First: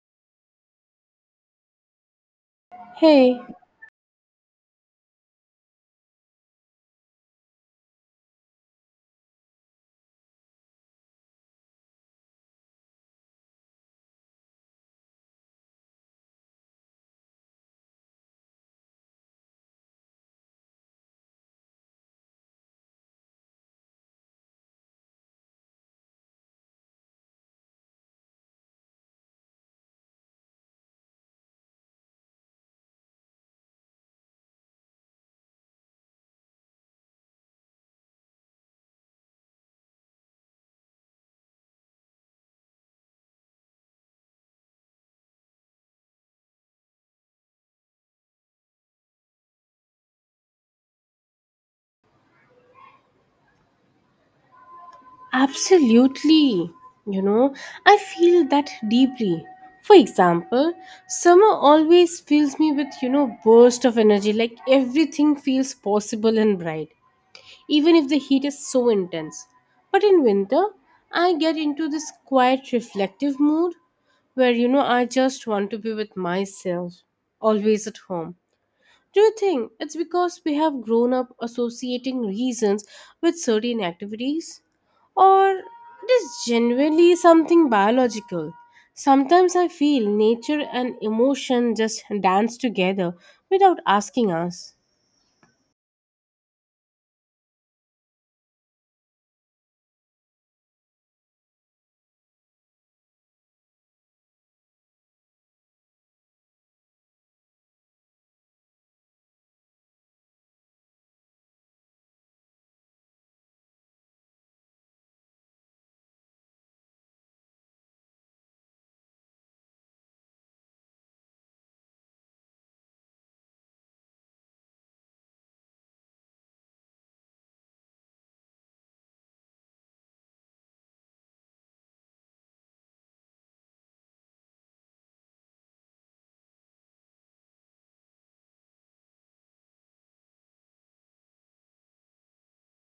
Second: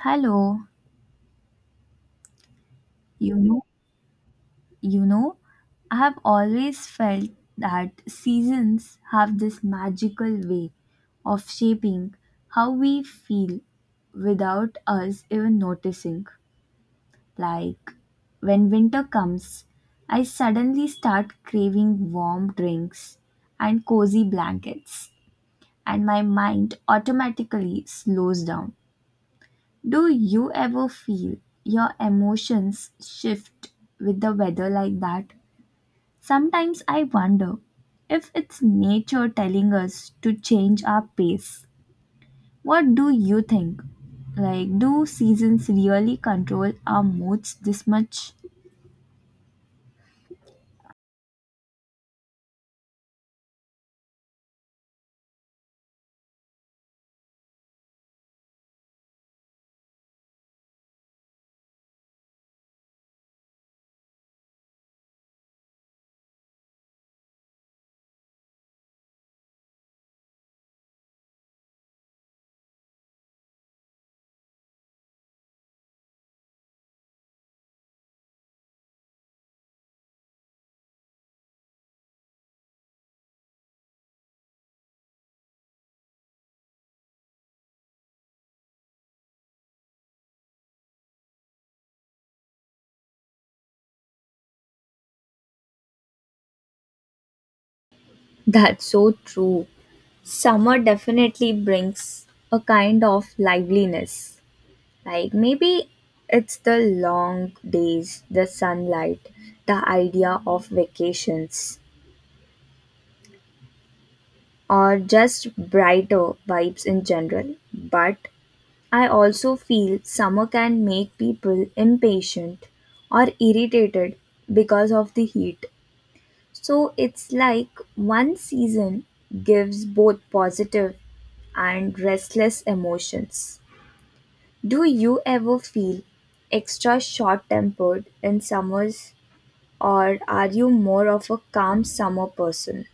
Hello, you Hey, know, you know, I have always felt that seasons have this magical way of shaping how we feel without us even noticing. Like when winter comes, I suddenly start craving warm drinks and cozy blankets, and my mind automatically slows down. Do you ever feel your emotions shift with the weather like that? Sometimes I wonder if it's nature telling us to change our pace. What do you think? Like, do seasons really control our moods this much? absolutely. You know, I feel that deeply. For example, summer always fills me with, burst of energy like everything feels possible and bright, even if the heat is so intense. But in winter, I get into this quiet reflective mood where I just want to be with myself, always at home. Do you think it's because we have grown up associating reasons with certain activities? Or it is genuinely something biological? Sometimes I feel nature and emotion just dance together without asking us. That's so true. Summer definitely brings a kind of liveliness. Like maybe it's the long days, the sunlight, the idea of vacations, or just brighter vibes in general. But I also feel summer can make people impatient or irritated because of the heat. So it's like one season gives both positive and restless emotions. Do you ever feel extra short tempered in summers, or are you more of a calm summer person?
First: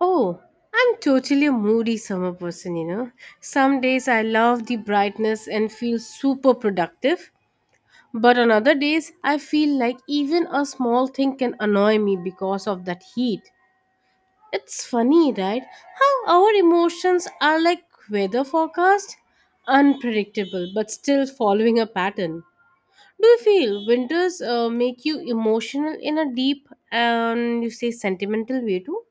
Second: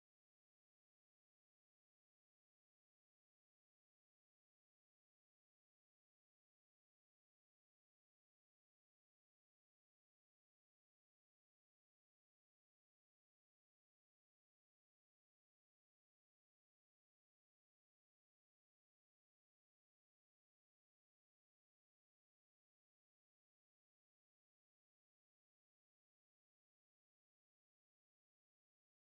Oh, I'm totally a moody summer person, you know. Some days I love the brightness and feel super productive. But on other days, I feel like even a small thing can annoy me because of that heat. It's funny, right? How our emotions are like weather forecast, unpredictable, but still following a pattern. Do you feel winters make you emotional in a deep and you say sentimental way too?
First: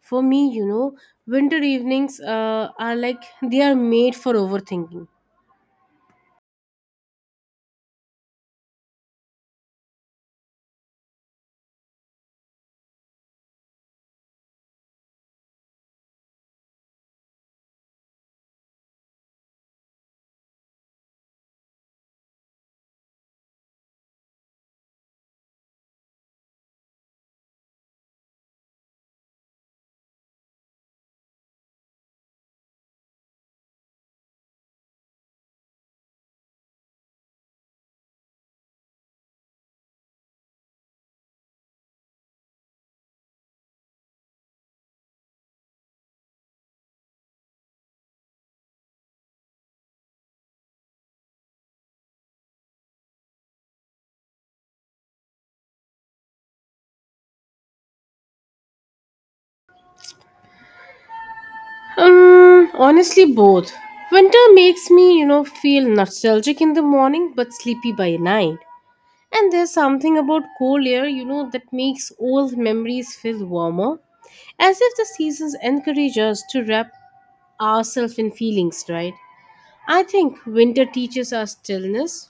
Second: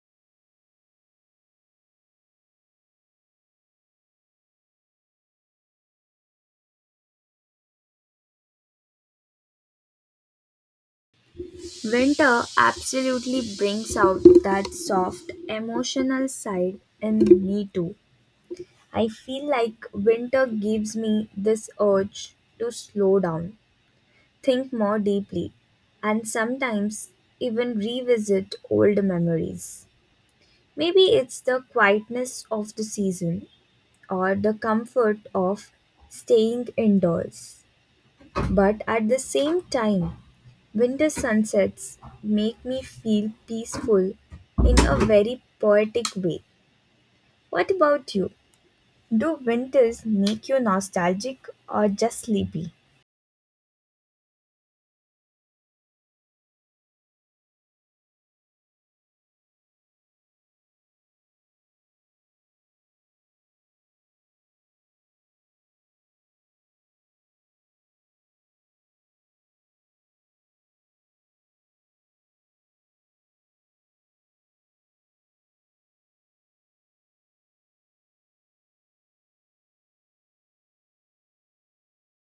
For me, you know, winter evenings are like they are made for overthinking. Winter absolutely brings out that soft emotional side in me too. I feel like winter gives me this urge to slow down, think more deeply, and sometimes even revisit old memories. Maybe it's the quietness of the season or the comfort of staying indoors. But at the same time, winter sunsets make me feel peaceful in a very poetic way. What about you? Do winters make you nostalgic or just sleepy? Honestly, both. Winter makes me, you know, feel nostalgic in the morning but sleepy by night. And there's something about cold air, you know, that makes old memories feel warmer. As if the seasons encourage us to wrap ourselves in feelings, right? I think winter teaches us stillness.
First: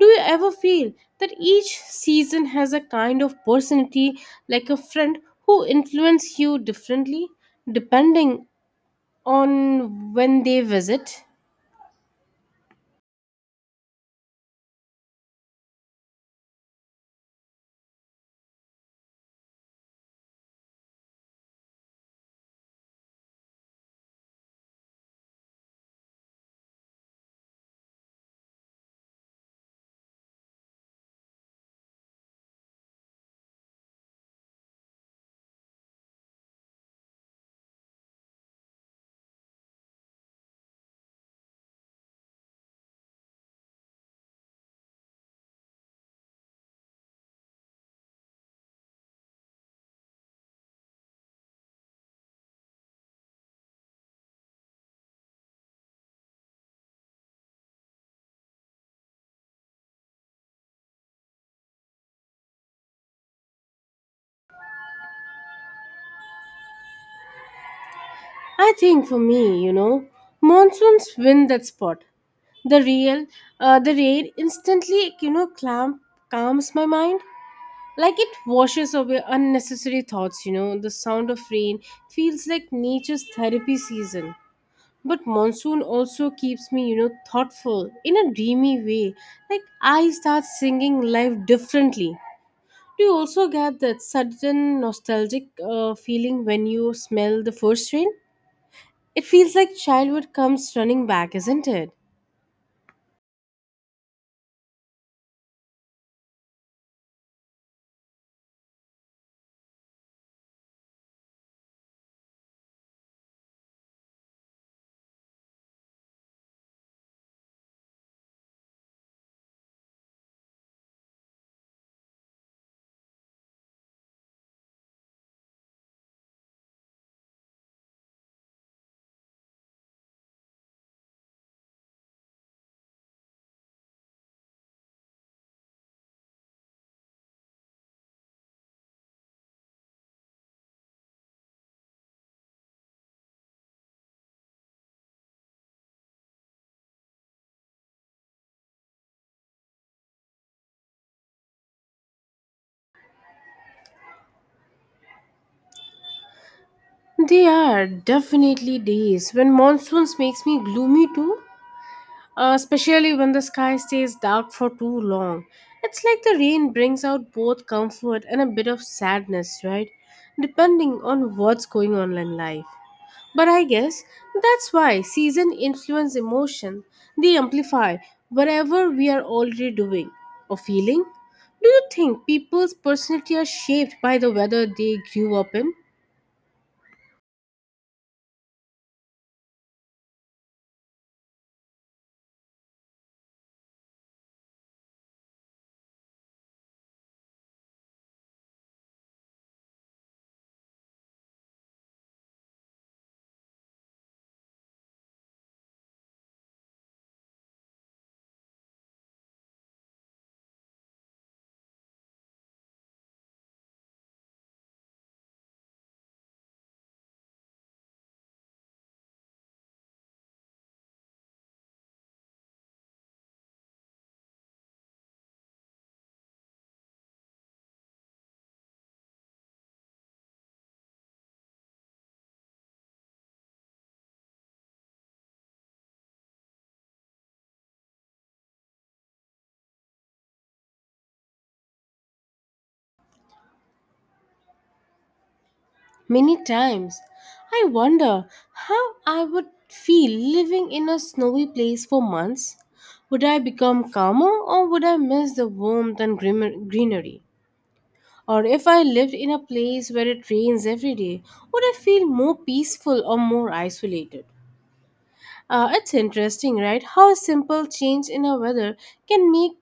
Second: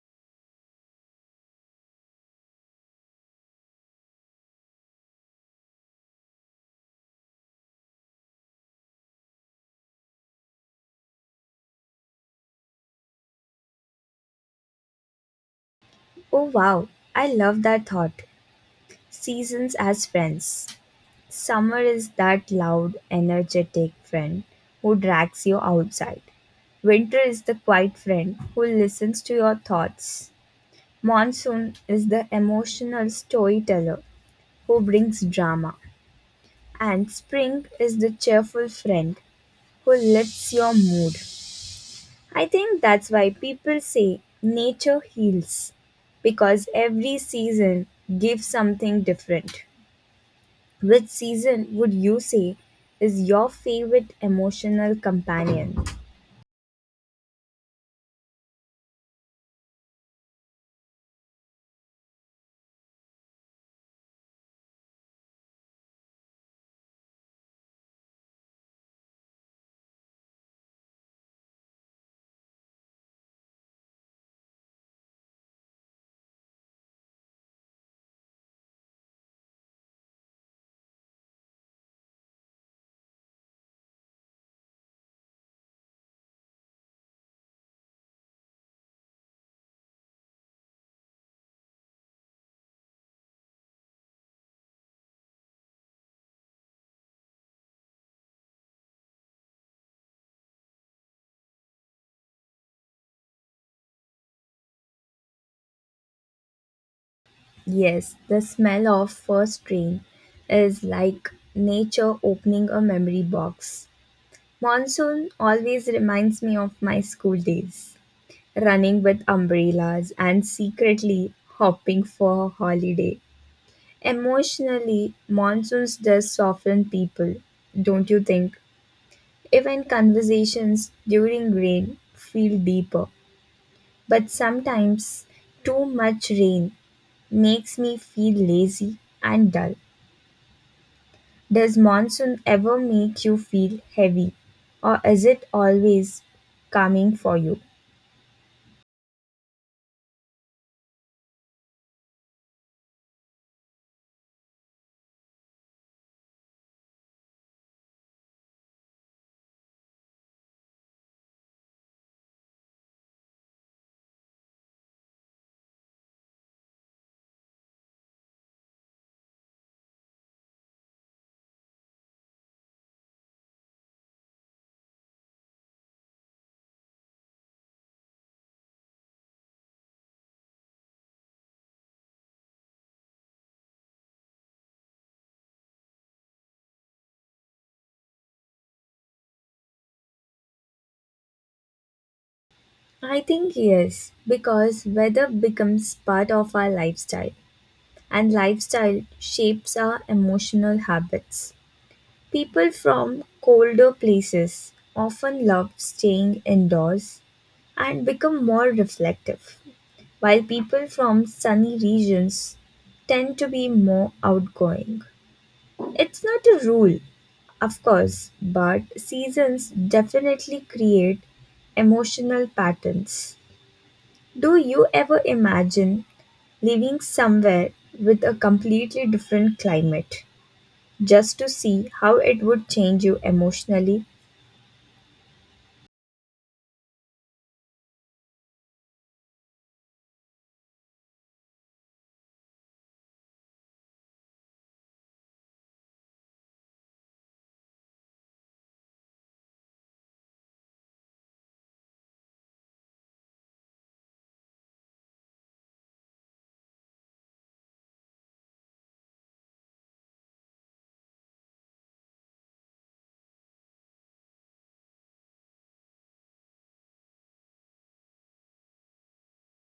Do you ever feel that each season has a kind of personality, like a friend who influences you differently depending on when they visit? Oh wow, I love that thought. Seasons as friends. Summer is that loud, energetic friend who drags you outside. Winter is the quiet friend who listens to your thoughts. Monsoon is the emotional storyteller who brings drama, and spring is the cheerful friend who lifts your mood. I think that's why people say nature heals, because every season gives something different. Which season would you say is your favorite emotional companion? I think for me, you know, monsoons win that spot. the real the rain instantly, you know, clamp calms my mind like it washes away unnecessary thoughts. You know, the sound of rain feels like nature's therapy season. But monsoon also keeps me, you know, thoughtful in a dreamy way, like I start singing life differently. Do you also get that sudden nostalgic feeling when you smell the first rain? It feels like childhood comes running back, isn't it? Yes, the smell of first rain is like nature opening a memory box. Monsoon always reminds me of my school days, running with umbrellas, and secretly hopping for a holiday. Emotionally, monsoons does soften people, don't you think? Even conversations during rain feel deeper. But sometimes too much rain makes me feel lazy and dull. Does monsoon ever make you feel heavy? Or is it always coming for you? They are definitely days when monsoons makes me gloomy too, especially when the sky stays dark for too long. It's like the rain brings out both comfort and a bit of sadness, right? Depending on what's going on in life. But I guess that's why season influence emotion. They amplify whatever we are already doing or feeling. Do you think people's personality are shaped by the weather they grew up in? I think yes, because weather becomes part of our lifestyle, and lifestyle shapes our emotional habits. People from colder places often love staying indoors and become more reflective, while people from sunny regions tend to be more outgoing. It's not a rule, of course, but seasons definitely create emotional patterns. Do you ever imagine living somewhere with a completely different climate just to see how it would change you emotionally. Many times, I wonder how I would feel living in a snowy place for months. Would I become calmer or would I miss the warmth and greenery? Or if I lived in a place where it rains every day, would I feel more peaceful or more isolated? It's interesting, right? How a simple change in a weather can make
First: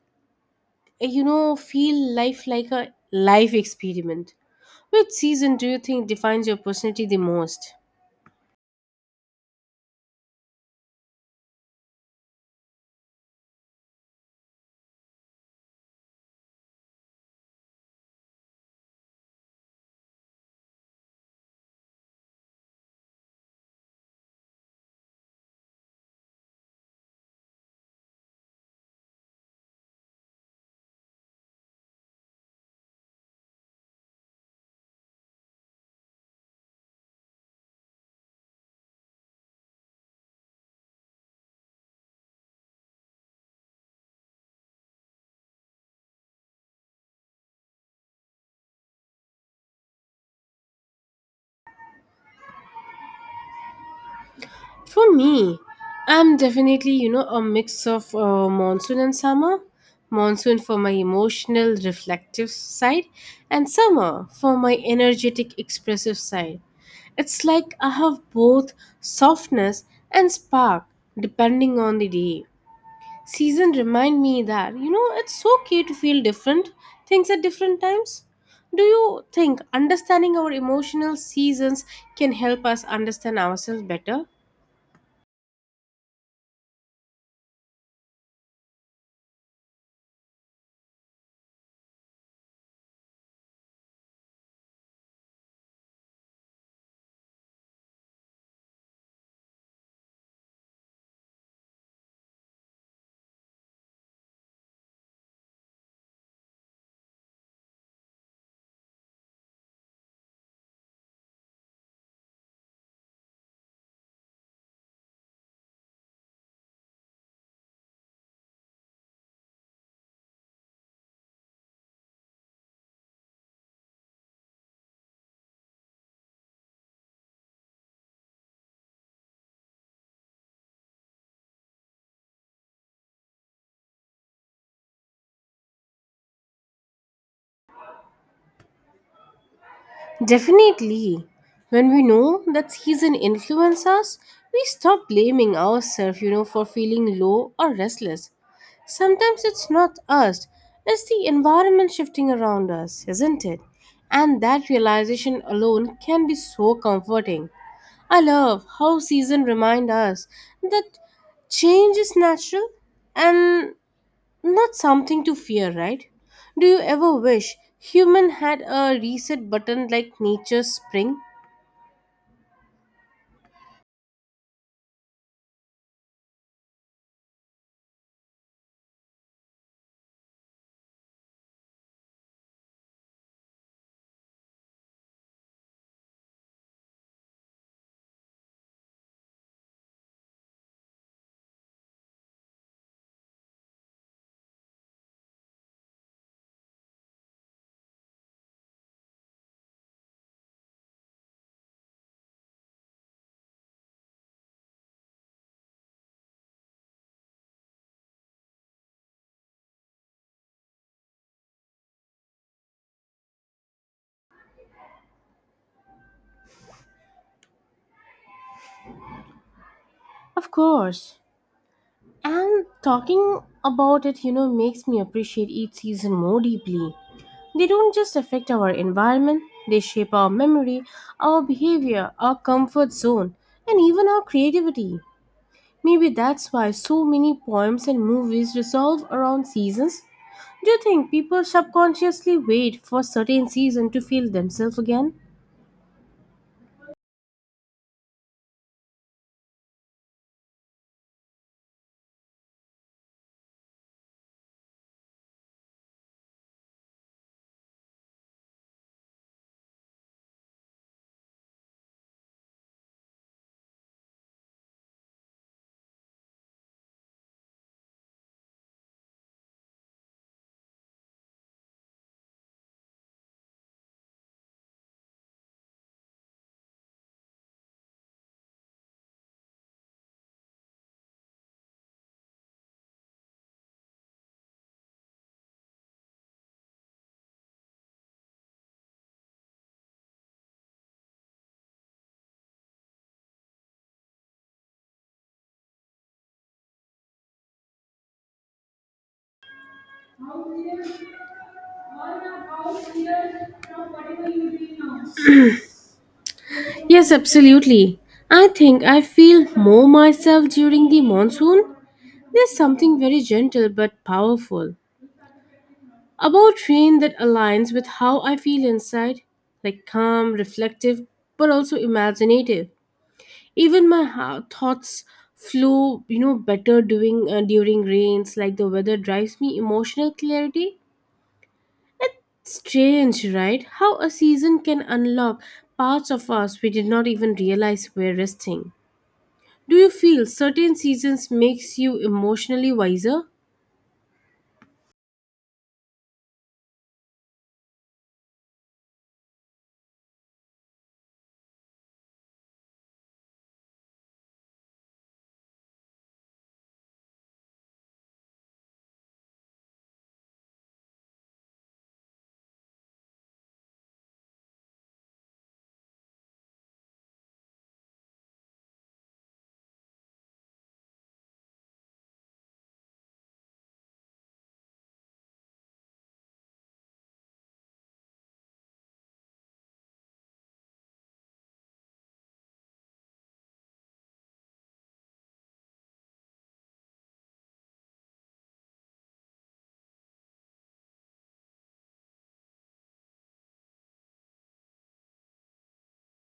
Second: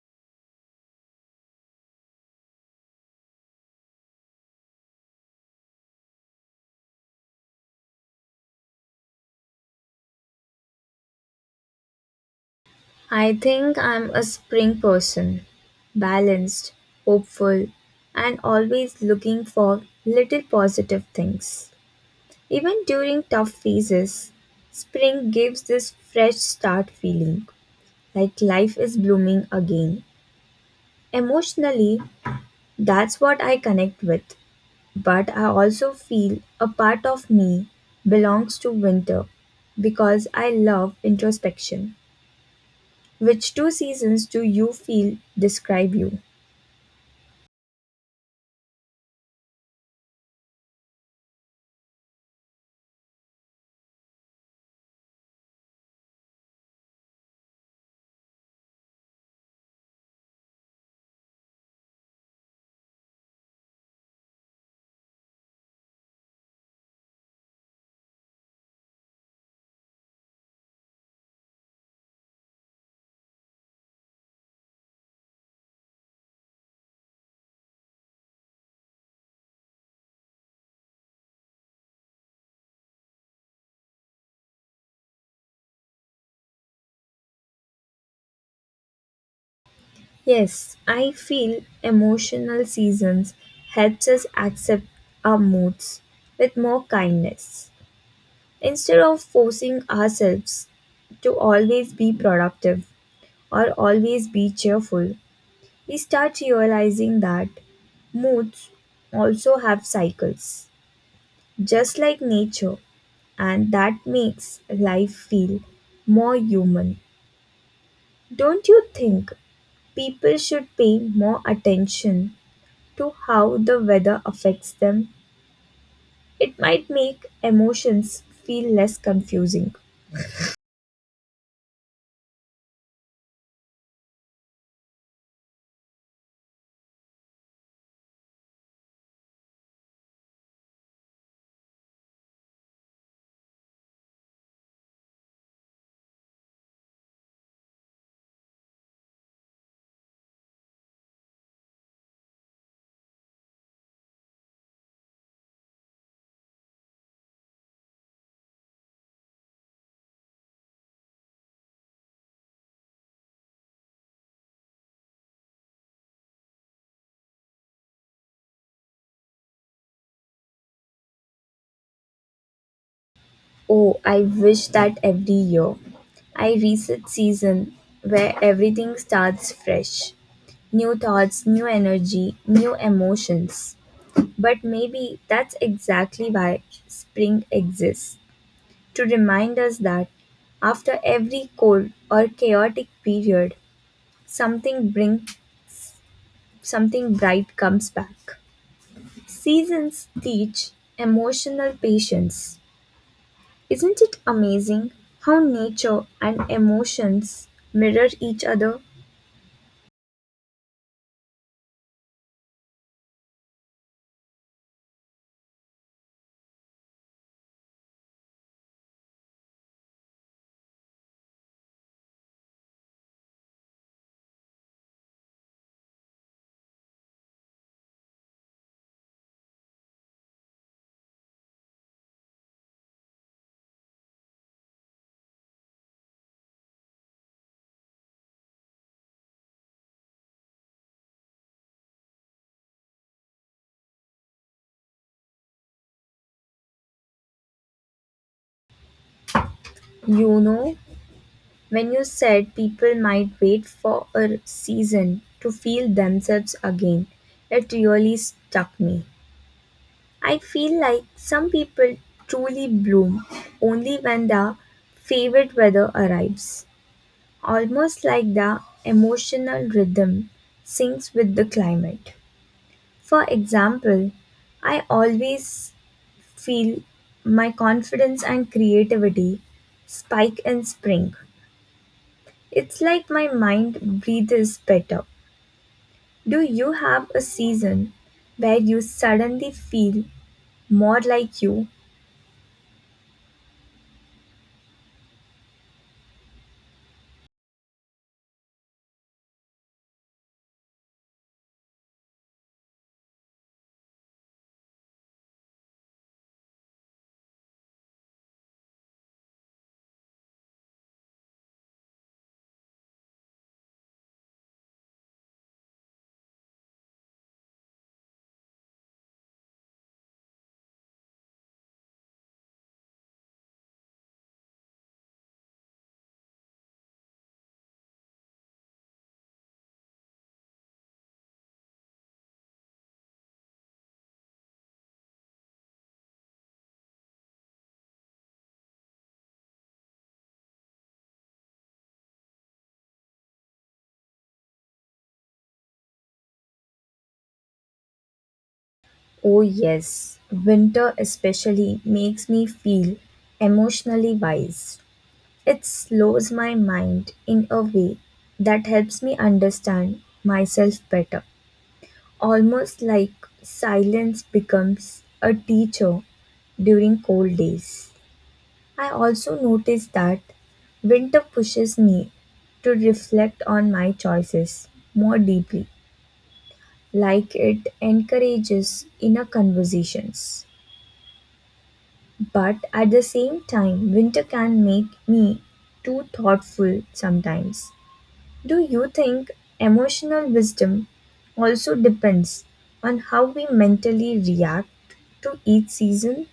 you know feel life like a life experiment. Which season do you think defines your personality the most? I think I'm a spring person, balanced, hopeful, and always looking for little positive things. Even during tough phases, spring gives this fresh start feeling, like life is blooming again. Emotionally, that's what I connect with. But I also feel a part of me belongs to winter because I love introspection. Which two seasons do you feel describe you? For me, I'm definitely, you know, a mix of monsoon and summer. Monsoon for my emotional, reflective side, and summer for my energetic, expressive side. It's like I have both softness and spark depending on the day. Season remind me that, you know, it's okay to feel different things at different times. Do you think understanding our emotional seasons can help us understand ourselves better? Yes, I feel emotional seasons helps us accept our moods with more kindness. Instead of forcing ourselves to always be productive or always be cheerful, we start realizing that moods also have cycles, just like nature, and that makes life feel more human. Don't you think people should pay more attention to how the weather affects them? It might make emotions feel less confusing. Definitely. When we know that season influences us, we stop blaming ourselves, you know, for feeling low or restless. Sometimes it's not us, it's the environment shifting around us, isn't it? And that realization alone can be so comforting. I love how season remind us that change is natural and not something to fear, right? Do you ever wish human had a reset button like nature's spring? Oh, I wish that every year I reset season where everything starts fresh. New thoughts, new energy, new emotions. But maybe that's exactly why spring exists, to remind us that after every cold or chaotic period, something bring something bright comes back. Seasons teach emotional patience. Isn't it amazing how nature and emotions mirror each other? Of course. And talking about it, you know, makes me appreciate each season more deeply. They don't just affect our environment, they shape our memory, our behavior, our comfort zone, and even our creativity. Maybe that's why so many poems and movies resolve around seasons. Do you think people subconsciously wait for certain season to feel themselves again? You know, when you said people might wait for a season to feel themselves again, it really stuck me. I feel like some people truly bloom only when the favorite weather arrives, almost like the emotional rhythm syncs with the climate. For example, I always feel my confidence and creativity spike in spring. It's like my mind breathes better. Do you have a season where you suddenly feel more like you? Yes, absolutely. I think I feel more myself during the monsoon. There's something very gentle but powerful about rain that aligns with how I feel inside, like calm, reflective, but also imaginative. Even my thoughts flow, you know, better during during rains, like the weather drives me emotional clarity. It's strange, right, how a season can unlock parts of us we did not even realize were resting? Do you feel certain seasons makes you emotionally wiser? Oh, yes, winter especially makes me feel emotionally wise. It slows my mind in a way that helps me understand myself better, almost like silence becomes a teacher during cold days. I also notice that winter pushes me to reflect on my choices more deeply, like it encourages inner conversations. But at the same time, winter can make me too thoughtful sometimes. Do you think emotional wisdom also depends on how we mentally react to each season?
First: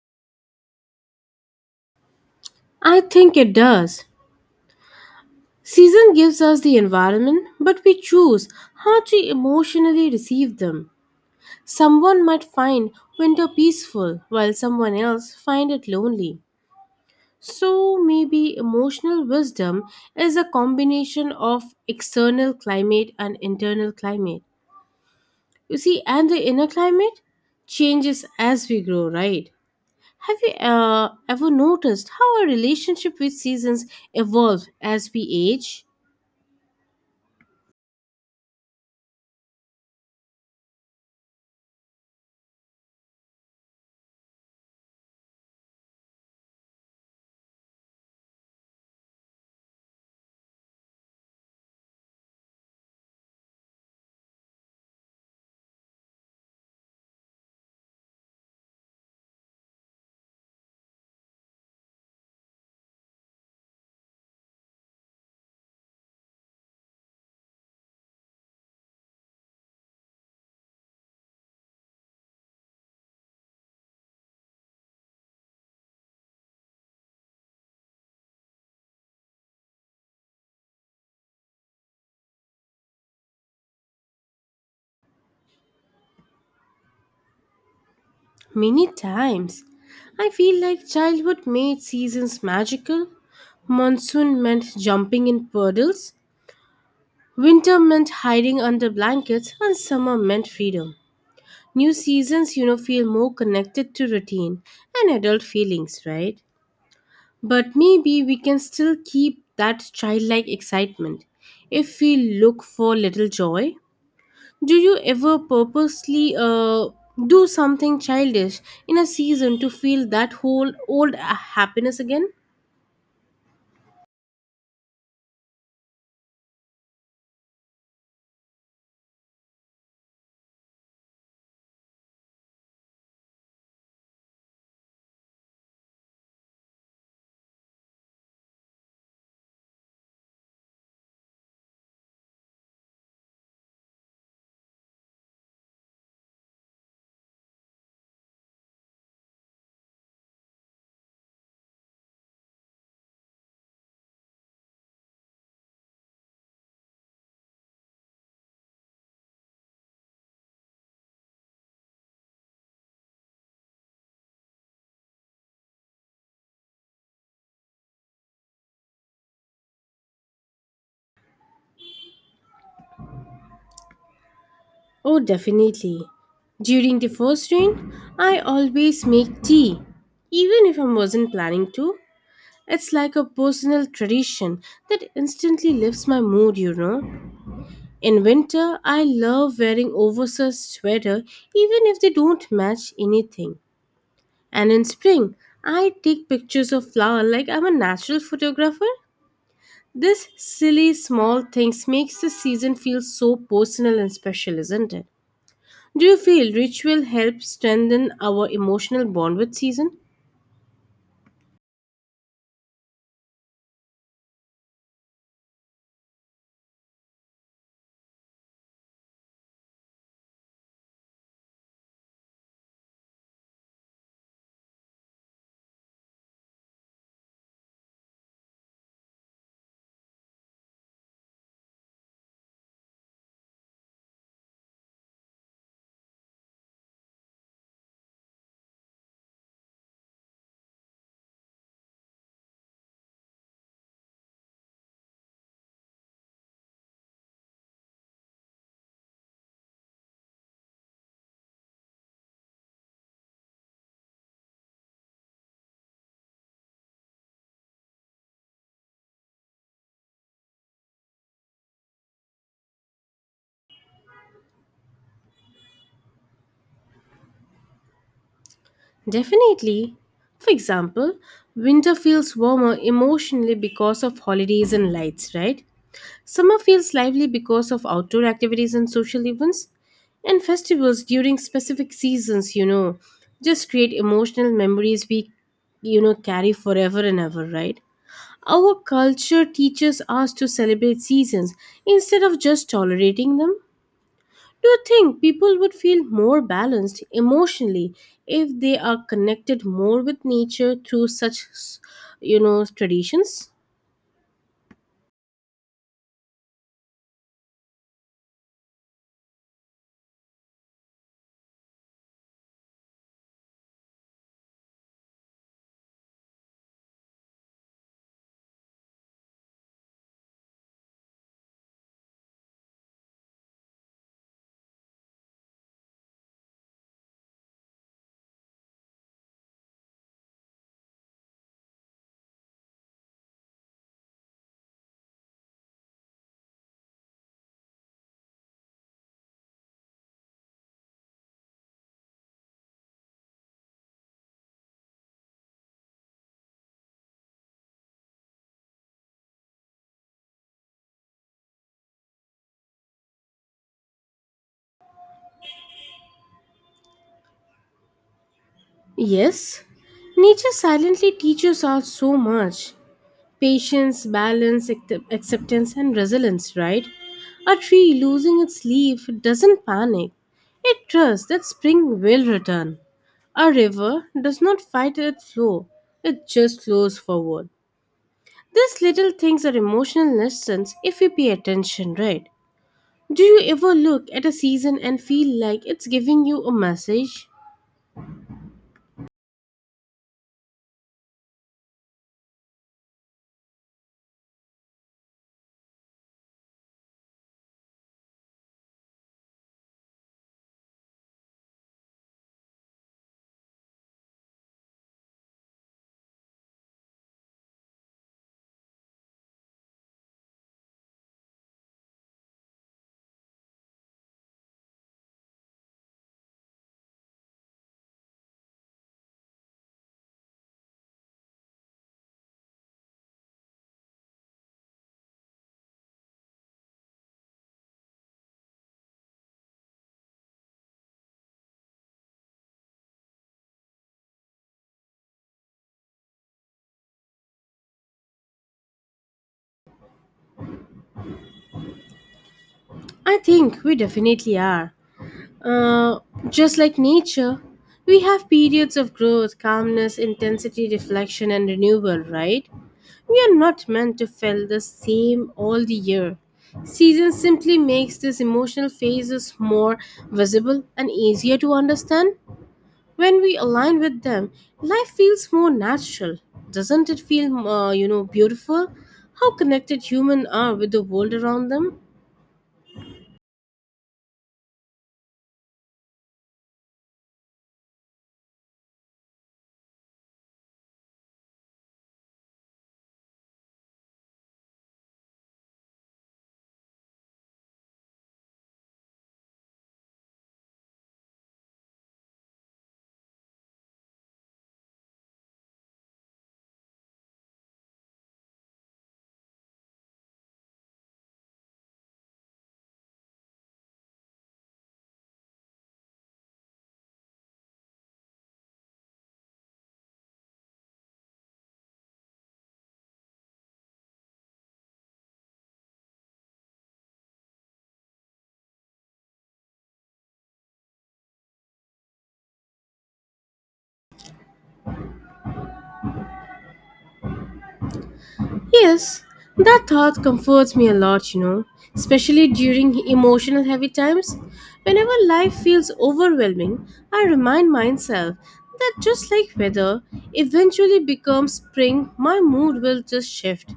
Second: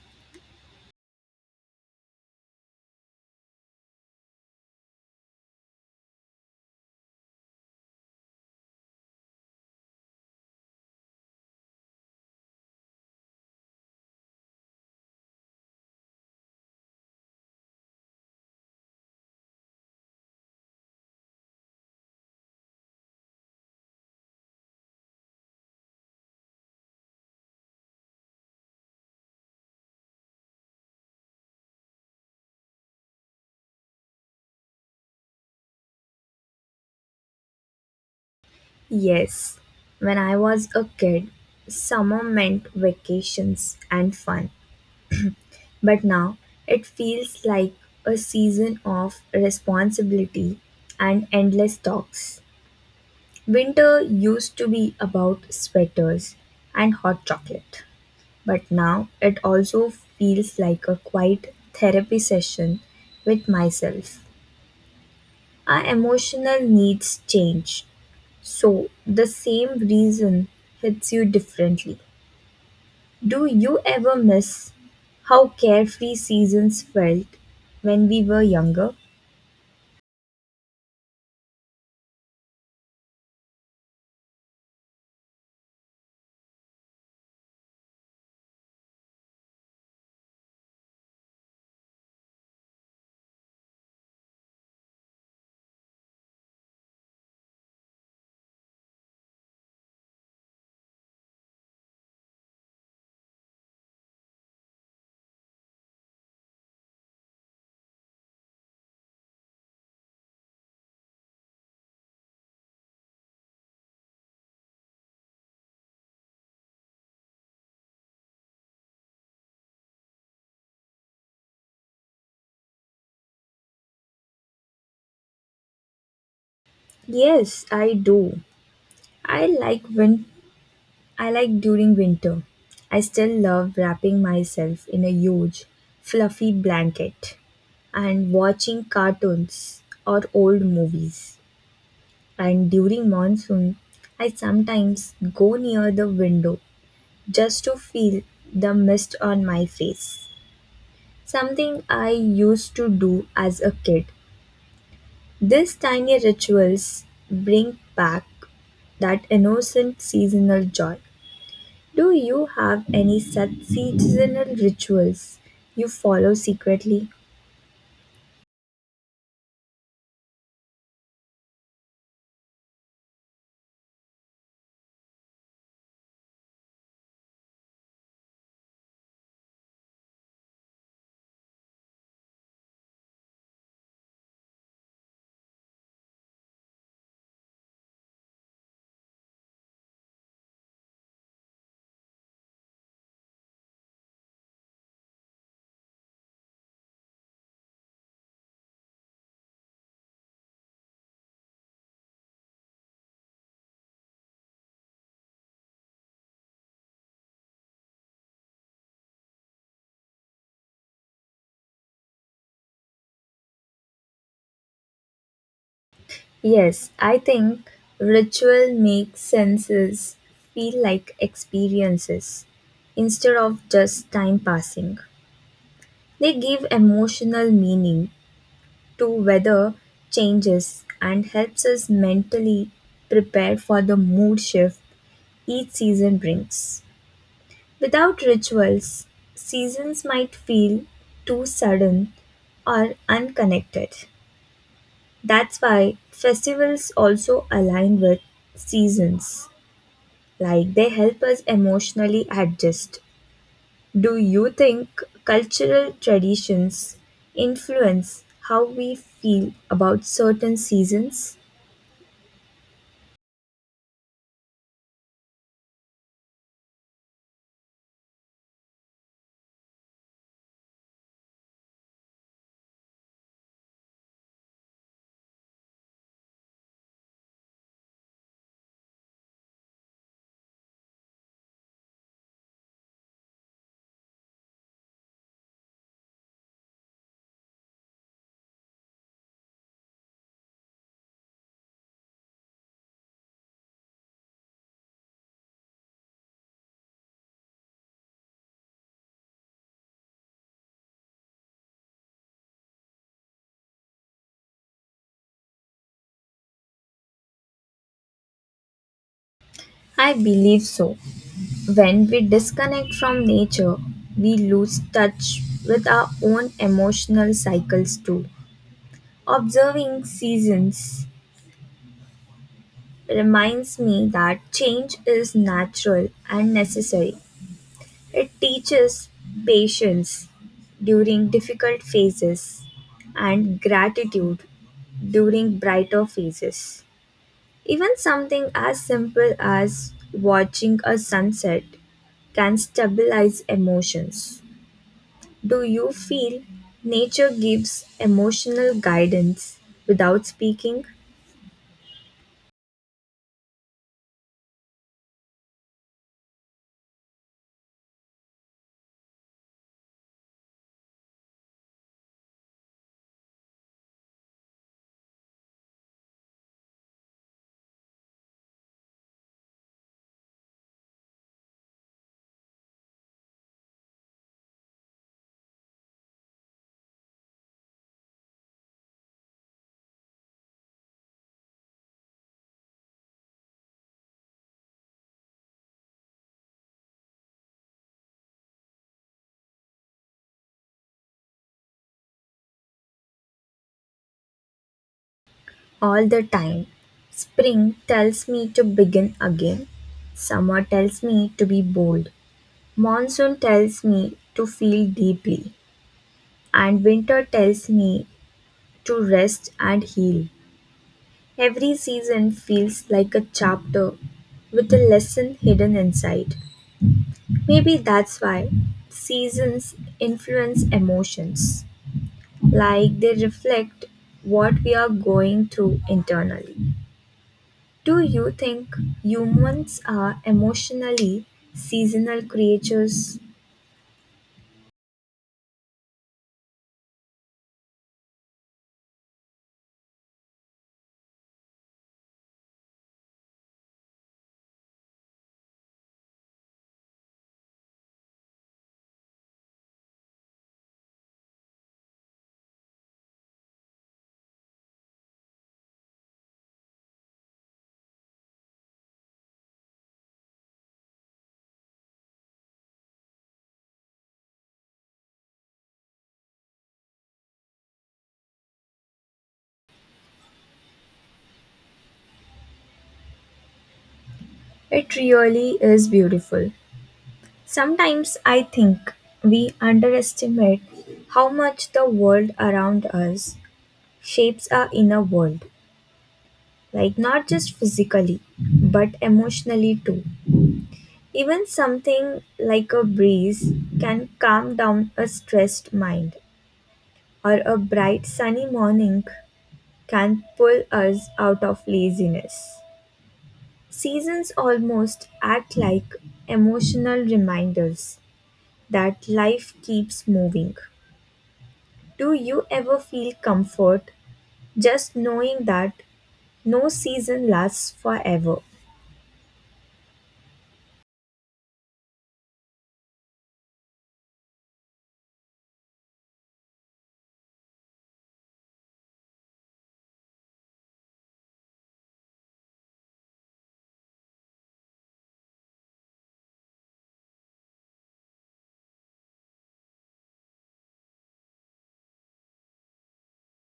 I think it does. Season gives us the environment, but we choose how to emotionally receive them. Someone might find winter peaceful while someone else find it lonely. So maybe emotional wisdom is a combination of external climate and internal climate. You see, and the inner climate changes as we grow, right? Have you ever noticed how our relationship with seasons evolve as we age? Yes. When I was a kid, summer meant vacations and fun. But now it feels like a season of responsibility and endless talks. Winter used to be about sweaters and hot chocolate, but now it also feels like a quiet therapy session with myself. Our emotional needs change, so the same reason hits you differently. Do you ever miss how carefree seasons felt when we were younger? Many times, I feel like childhood made seasons magical. Monsoon meant jumping in puddles, winter meant hiding under blankets, and summer meant freedom. New seasons, you know, feel more connected to routine and adult feelings, right? But maybe we can still keep that childlike excitement if we look for little joy. Do you ever purposely do something childish in a season to feel that whole old happiness again? Yes, I do. I like winter I like during winter. I still love wrapping myself in a huge, fluffy blanket and watching cartoons or old movies. And during monsoon, I sometimes go near the window just to feel the mist on my face. Something I used to do as a kid. These tiny rituals bring back that innocent seasonal joy. Do you have any such seasonal rituals you follow secretly? Oh, definitely. During the first rain, I always make tea, even if I wasn't planning to. It's like a personal tradition that instantly lifts my mood, you know. In winter, I love wearing oversized sweater even if they don't match anything. And in spring, I take pictures of flower like I'm a natural photographer. This silly small things makes the season feel so personal and special, isn't it? Do you feel ritual helps strengthen our emotional bond with season? Yes, I think ritual makes senses feel like experiences instead of just time passing. They give emotional meaning to weather changes and helps us mentally prepare for the mood shift each season brings. Without rituals, seasons might feel too sudden or unconnected. That's why festivals also align with seasons, like they help us emotionally adjust. Do you think cultural traditions influence how we feel about certain seasons? Definitely. For example, winter feels warmer emotionally because of holidays and lights, right? Summer feels lively because of outdoor activities and social events, and festivals during specific seasons, you know, just create emotional memories we, you know, carry forever and ever, right? Our culture teaches us to celebrate seasons instead of just tolerating them. Do you think people would feel more balanced emotionally if they are connected more with nature through such, you know, traditions? I believe so. When we disconnect from nature, we lose touch with our own emotional cycles too. Observing seasons reminds me that change is natural and necessary. It teaches patience during difficult phases and gratitude during brighter phases. Even something as simple as watching a sunset can stabilize emotions. Do you feel nature gives emotional guidance without speaking? Yes, nature silently teaches us so much patience, balance, acceptance, and resilience, right? A tree losing its leaf doesn't panic, it trusts that spring will return. A river does not fight its flow, it just flows forward. These little things are emotional lessons if we pay attention, right? Do you ever look at a season and feel like it's giving you a message? All the time. Spring tells me to begin again. Summer tells me to be bold. Monsoon tells me to feel deeply. And winter tells me to rest and heal. Every season feels like a chapter with a lesson hidden inside. Maybe that's why seasons influence emotions, like they reflect what we are going through internally. Do you think humans are emotionally seasonal creatures? I think we definitely are. Uh, just like nature, we have periods of growth, calmness, intensity, reflection, and renewal, right? We are not meant to feel the same all the year. Season simply makes these emotional phases more visible and easier to understand. When we align with them, life feels more natural. Doesn't it feel, you know, beautiful? How connected humans are with the world around them? It really is beautiful. Sometimes I think we underestimate how much the world around us shapes our inner world, like not just physically, but emotionally too. Even something like a breeze can calm down a stressed mind, or a bright sunny morning can pull us out of laziness. Seasons almost act like emotional reminders that life keeps moving. Do you ever feel comfort just knowing that no season lasts forever? Yes, that thought comforts me a lot, you know, especially during emotional heavy times. Whenever life feels overwhelming, I remind myself that just like weather eventually becomes spring, my mood will just shift.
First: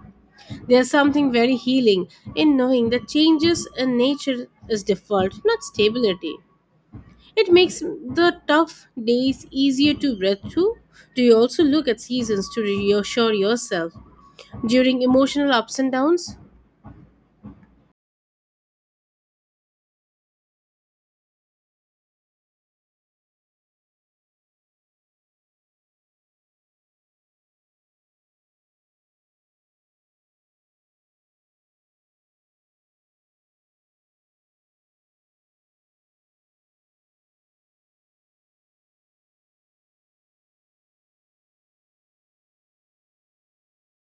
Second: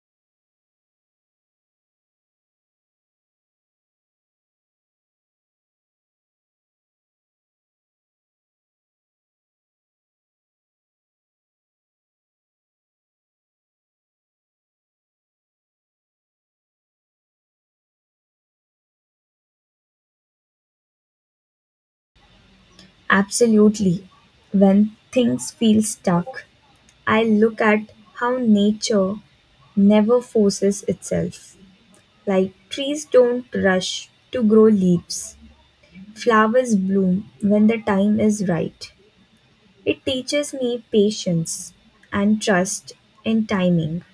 There's something very healing in knowing that changes in nature is default, not stability. It makes the tough days easier to breathe through. Do you also look at seasons to reassure yourself during emotional ups and downs? Absolutely. When things feel stuck, I look at how nature never forces itself. Like trees don't rush to grow leaves, flowers bloom when the time is right. It teaches me patience and trust in timing.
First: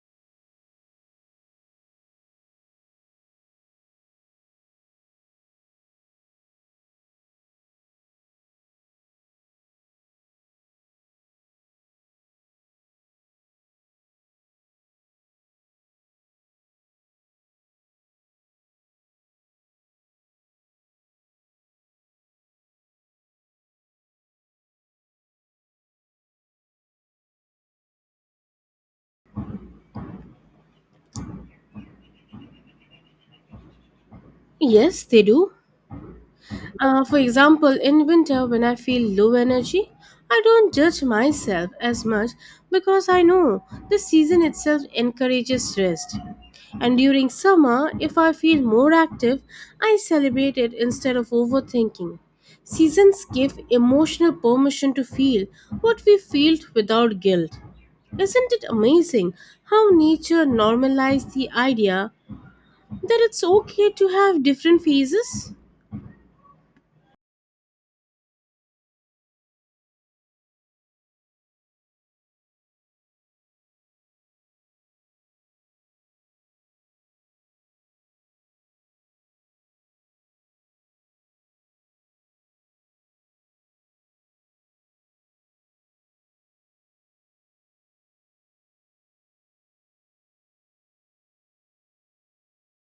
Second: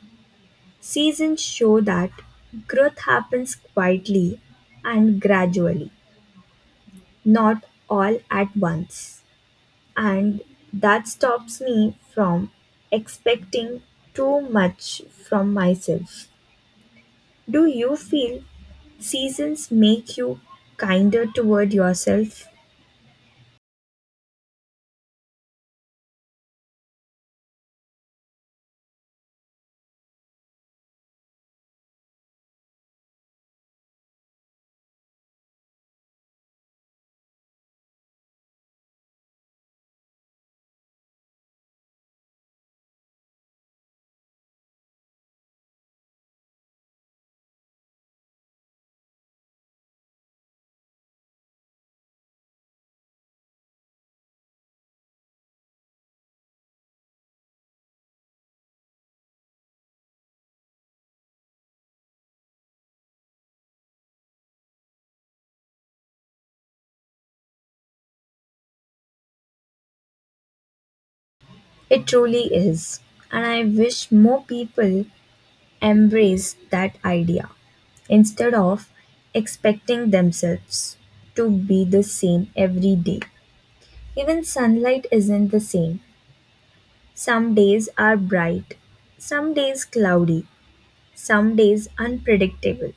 Seasons show that growth happens quietly and gradually, not all at once. And that stops me from expecting too much from myself. Do you feel seasons make you kinder toward yourself? Yes, they do. For example, in winter, when I feel low energy, I don't judge myself as much because I know the season itself encourages rest. And during summer, if I feel more active, I celebrate it instead of overthinking. Seasons give emotional permission to feel what we felt without guilt. Isn't it amazing how nature normalized the idea that it's okay to have different phases? It truly is. And I wish more people embrace that idea instead of expecting themselves to be the same every day. Even sunlight isn't the same. Some days are bright, some days cloudy, some days unpredictable.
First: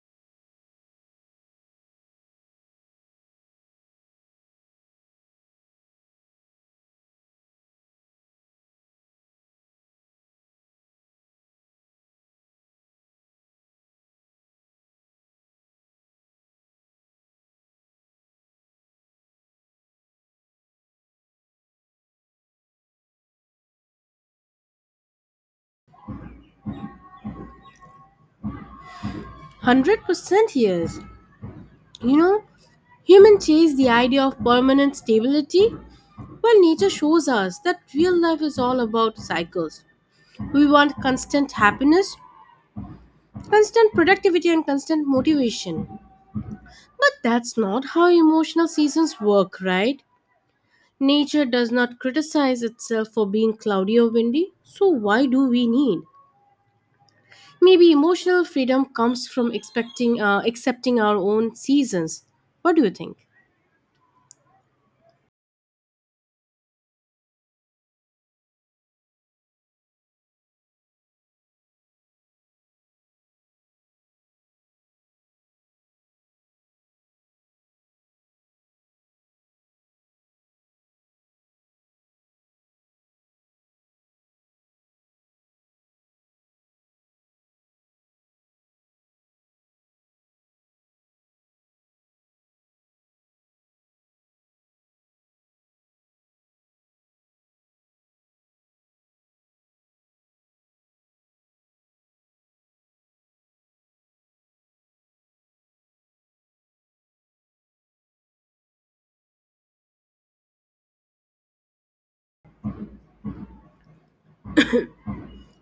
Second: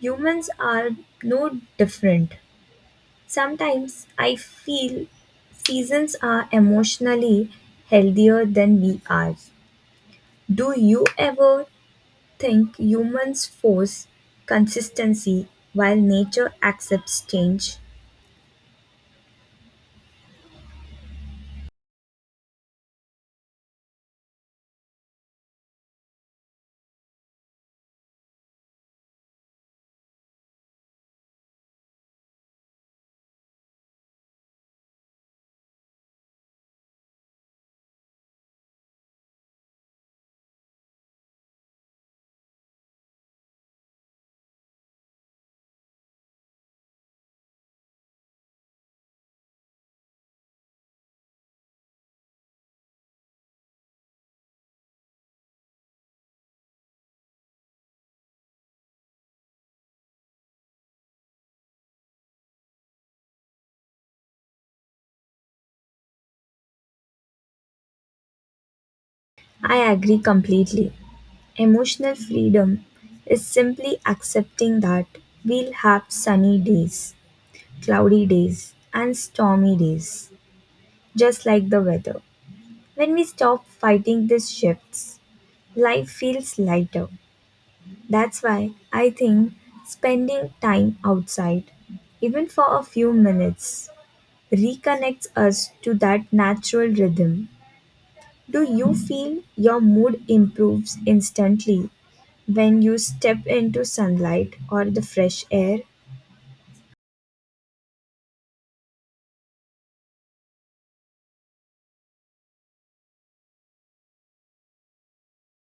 Humans are no different. Sometimes I feel seasons are emotionally healthier than we are. Do you ever think humans force consistency while nature accepts change? 100% yes. You know, humans chase the idea of permanent stability, while nature shows us that real life is all about cycles. We want constant happiness, constant productivity, and constant motivation. But that's not how emotional seasons work, right? Nature does not criticize itself for being cloudy or windy, so why do we need? Maybe emotional freedom comes from expecting accepting our own seasons. What do you think? I agree completely. Emotional freedom is simply accepting that we'll have sunny days, cloudy days, and stormy days, just like the weather. When we stop fighting these shifts, life feels lighter. That's why I think spending time outside, even for a few minutes, reconnects us to that natural rhythm. Do you feel your mood improves instantly when you step into sunlight or the fresh air?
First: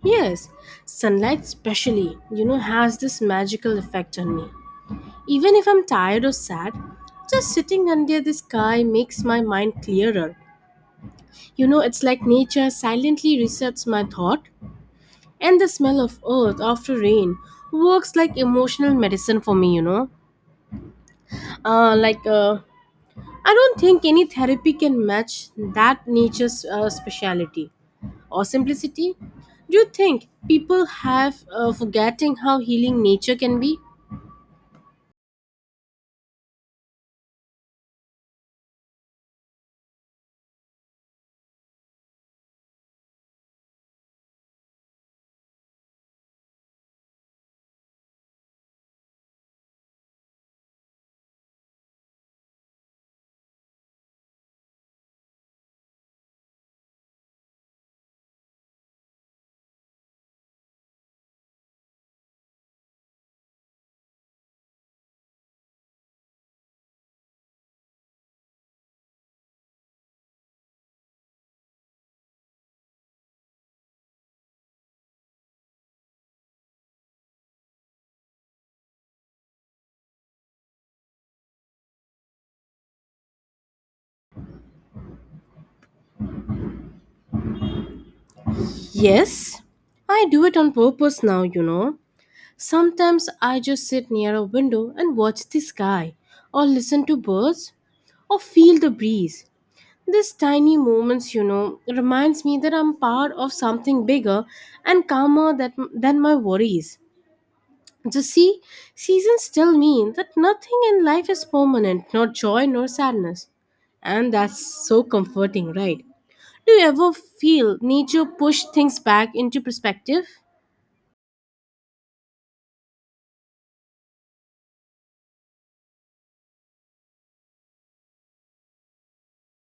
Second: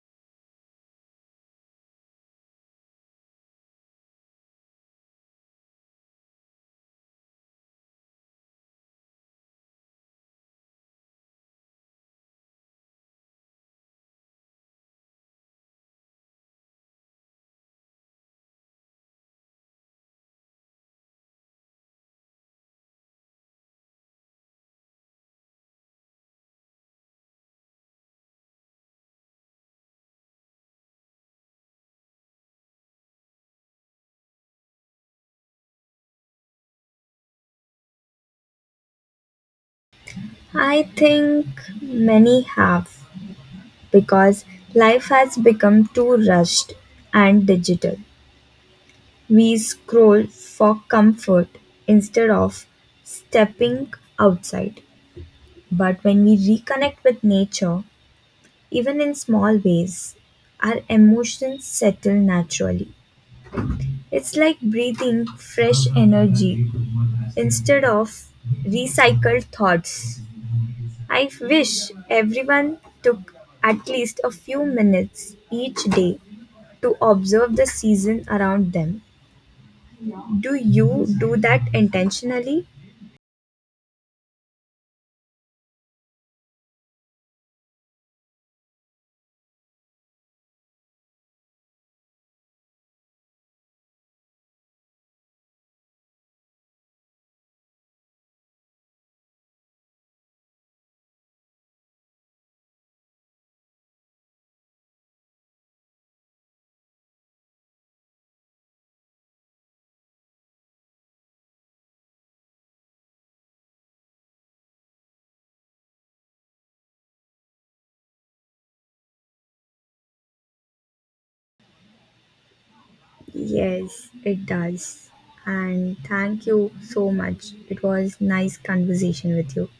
Yes, sunlight especially, you know, has this magical effect on me. Even if I'm tired or sad, just sitting under the sky makes my mind clearer. You know, it's like nature silently resets my thought, and the smell of earth after rain works like emotional medicine for me, you know. Uh, like uh, I don't think any therapy can match that nature's speciality or simplicity. Do you think people have forgetting how healing nature can be? I think many have because life has become too rushed and digital. We scroll for comfort instead of stepping outside. But when we reconnect with nature, even in small ways, our emotions settle naturally. It's like breathing fresh energy instead of recycled thoughts. I wish everyone took at least a few minutes each day to observe the season around them. Do you do that intentionally? Yes, I do it on purpose now, you know. Sometimes I just sit near a window and watch the sky, or listen to birds, or feel the breeze. These tiny moments, you know, reminds me that I'm part of something bigger and calmer that, than my worries. The seasons still mean that nothing in life is permanent, not joy nor sadness. And that's so comforting, right? Do you ever feel nature push things back into perspective? Yes, it does. And thank you so much. It was nice conversation with you.